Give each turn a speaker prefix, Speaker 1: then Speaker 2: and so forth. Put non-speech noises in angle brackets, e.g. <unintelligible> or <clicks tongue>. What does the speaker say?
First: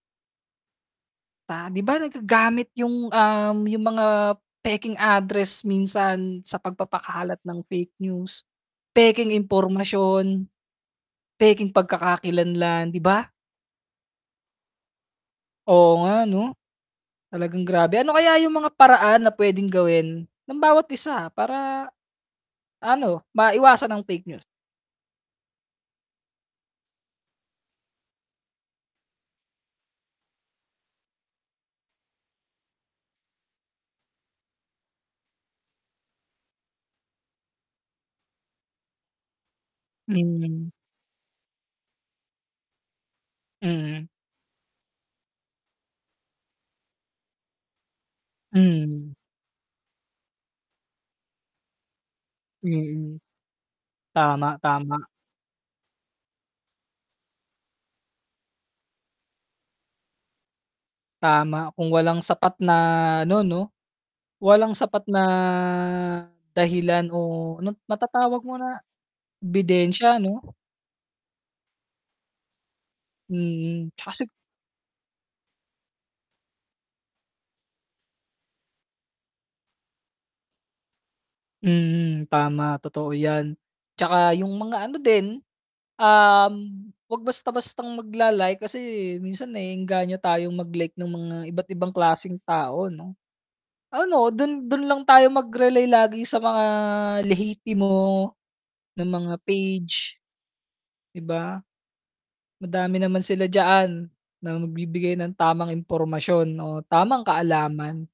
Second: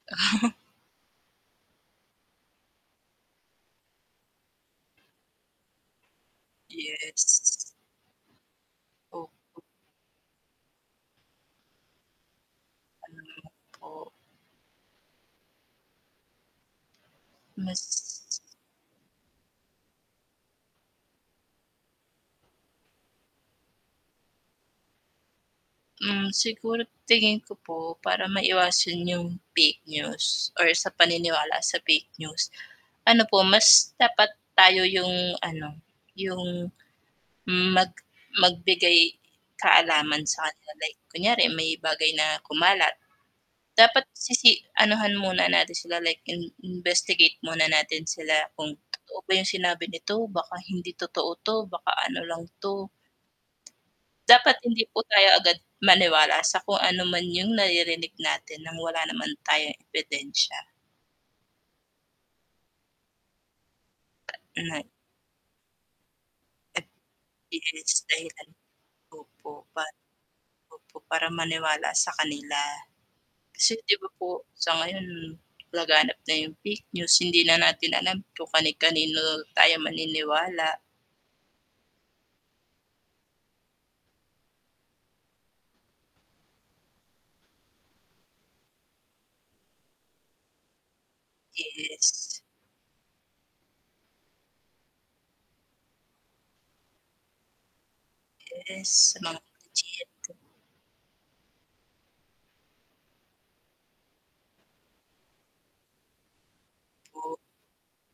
Speaker 1: <chuckles>
Speaker 2: Ah, 'di ba, nagagamit yung, um, yung mga, pekeng address minsan sa pagpapakalat
Speaker 1: Yes.
Speaker 2: ng fake news, pekeng
Speaker 1: <unintelligible>
Speaker 2: impormasyon. Pekeng pagkakakilan lang 'di ba?
Speaker 1: <unintelligible> Oh.
Speaker 2: Oo nga 'no, talagang grabe, ano
Speaker 1: Mas.
Speaker 2: kaya yung mga paraan na pwedeng gawin, ng bawat isa, para ano maiwasan ang fake news.
Speaker 1: Hmm, siguro tingin ko po, para maiwasan yung fake news or sa paniniwala sa fake news, ano po, mas dapat tayo yung ano, yung mag magbigay kaalaman sa kanila,
Speaker 2: Hmm.
Speaker 1: like, kunyari may bagay na kumalat. Dapat
Speaker 2: Mhm.
Speaker 1: sisi anuhan muna natin sila, like, in investigate muna natin sila, kung
Speaker 2: Hmm.
Speaker 1: totoo ba yung sinabi nito, baka hindi totoo 'to, baka ano lang 'to.
Speaker 2: Mm,
Speaker 1: <tsk> Dapat
Speaker 2: tama,
Speaker 1: hindi po
Speaker 2: tama.
Speaker 1: tayo agad maniwala sa kung ano man yung naririnig natin ng wala naman tayong ebidensya.
Speaker 2: Tama, kung walang sapat na ano 'no,
Speaker 1: <clicks tongue>
Speaker 2: walang
Speaker 1: Na.
Speaker 2: sapat na dahilan o ano
Speaker 1: Yes,
Speaker 2: matatawag
Speaker 1: dahilan,
Speaker 2: mo na
Speaker 1: opo. Pa,
Speaker 2: ebidensya ano?
Speaker 1: opo para maniwala sa kanila, kasi,
Speaker 2: Mhm,
Speaker 1: 'di ba
Speaker 2: kasi
Speaker 1: po? Sa ngayon laganap na yung fake news, hindi na natin alam kung kani-kanino tayo maniniwala.
Speaker 2: Mhm, tama, totoo yan, 'tsaka yung mga ano din, um, wag basta-bastang magla-like, kasi, minsan, naeenganyo tayong mag-like ng mga iba't ibang klaseng
Speaker 1: Yes.
Speaker 2: tao 'no. Ano, dun, dun lang tayo mag-relay lagi sa mga lehitimo na
Speaker 1: Yes.
Speaker 2: mga page,
Speaker 1: <unintelligible>
Speaker 2: 'di ba? Madami naman sila diyaan, na magbibigay ng tamang impormasyon o tamang
Speaker 1: <unintelligible>
Speaker 2: kaalaman.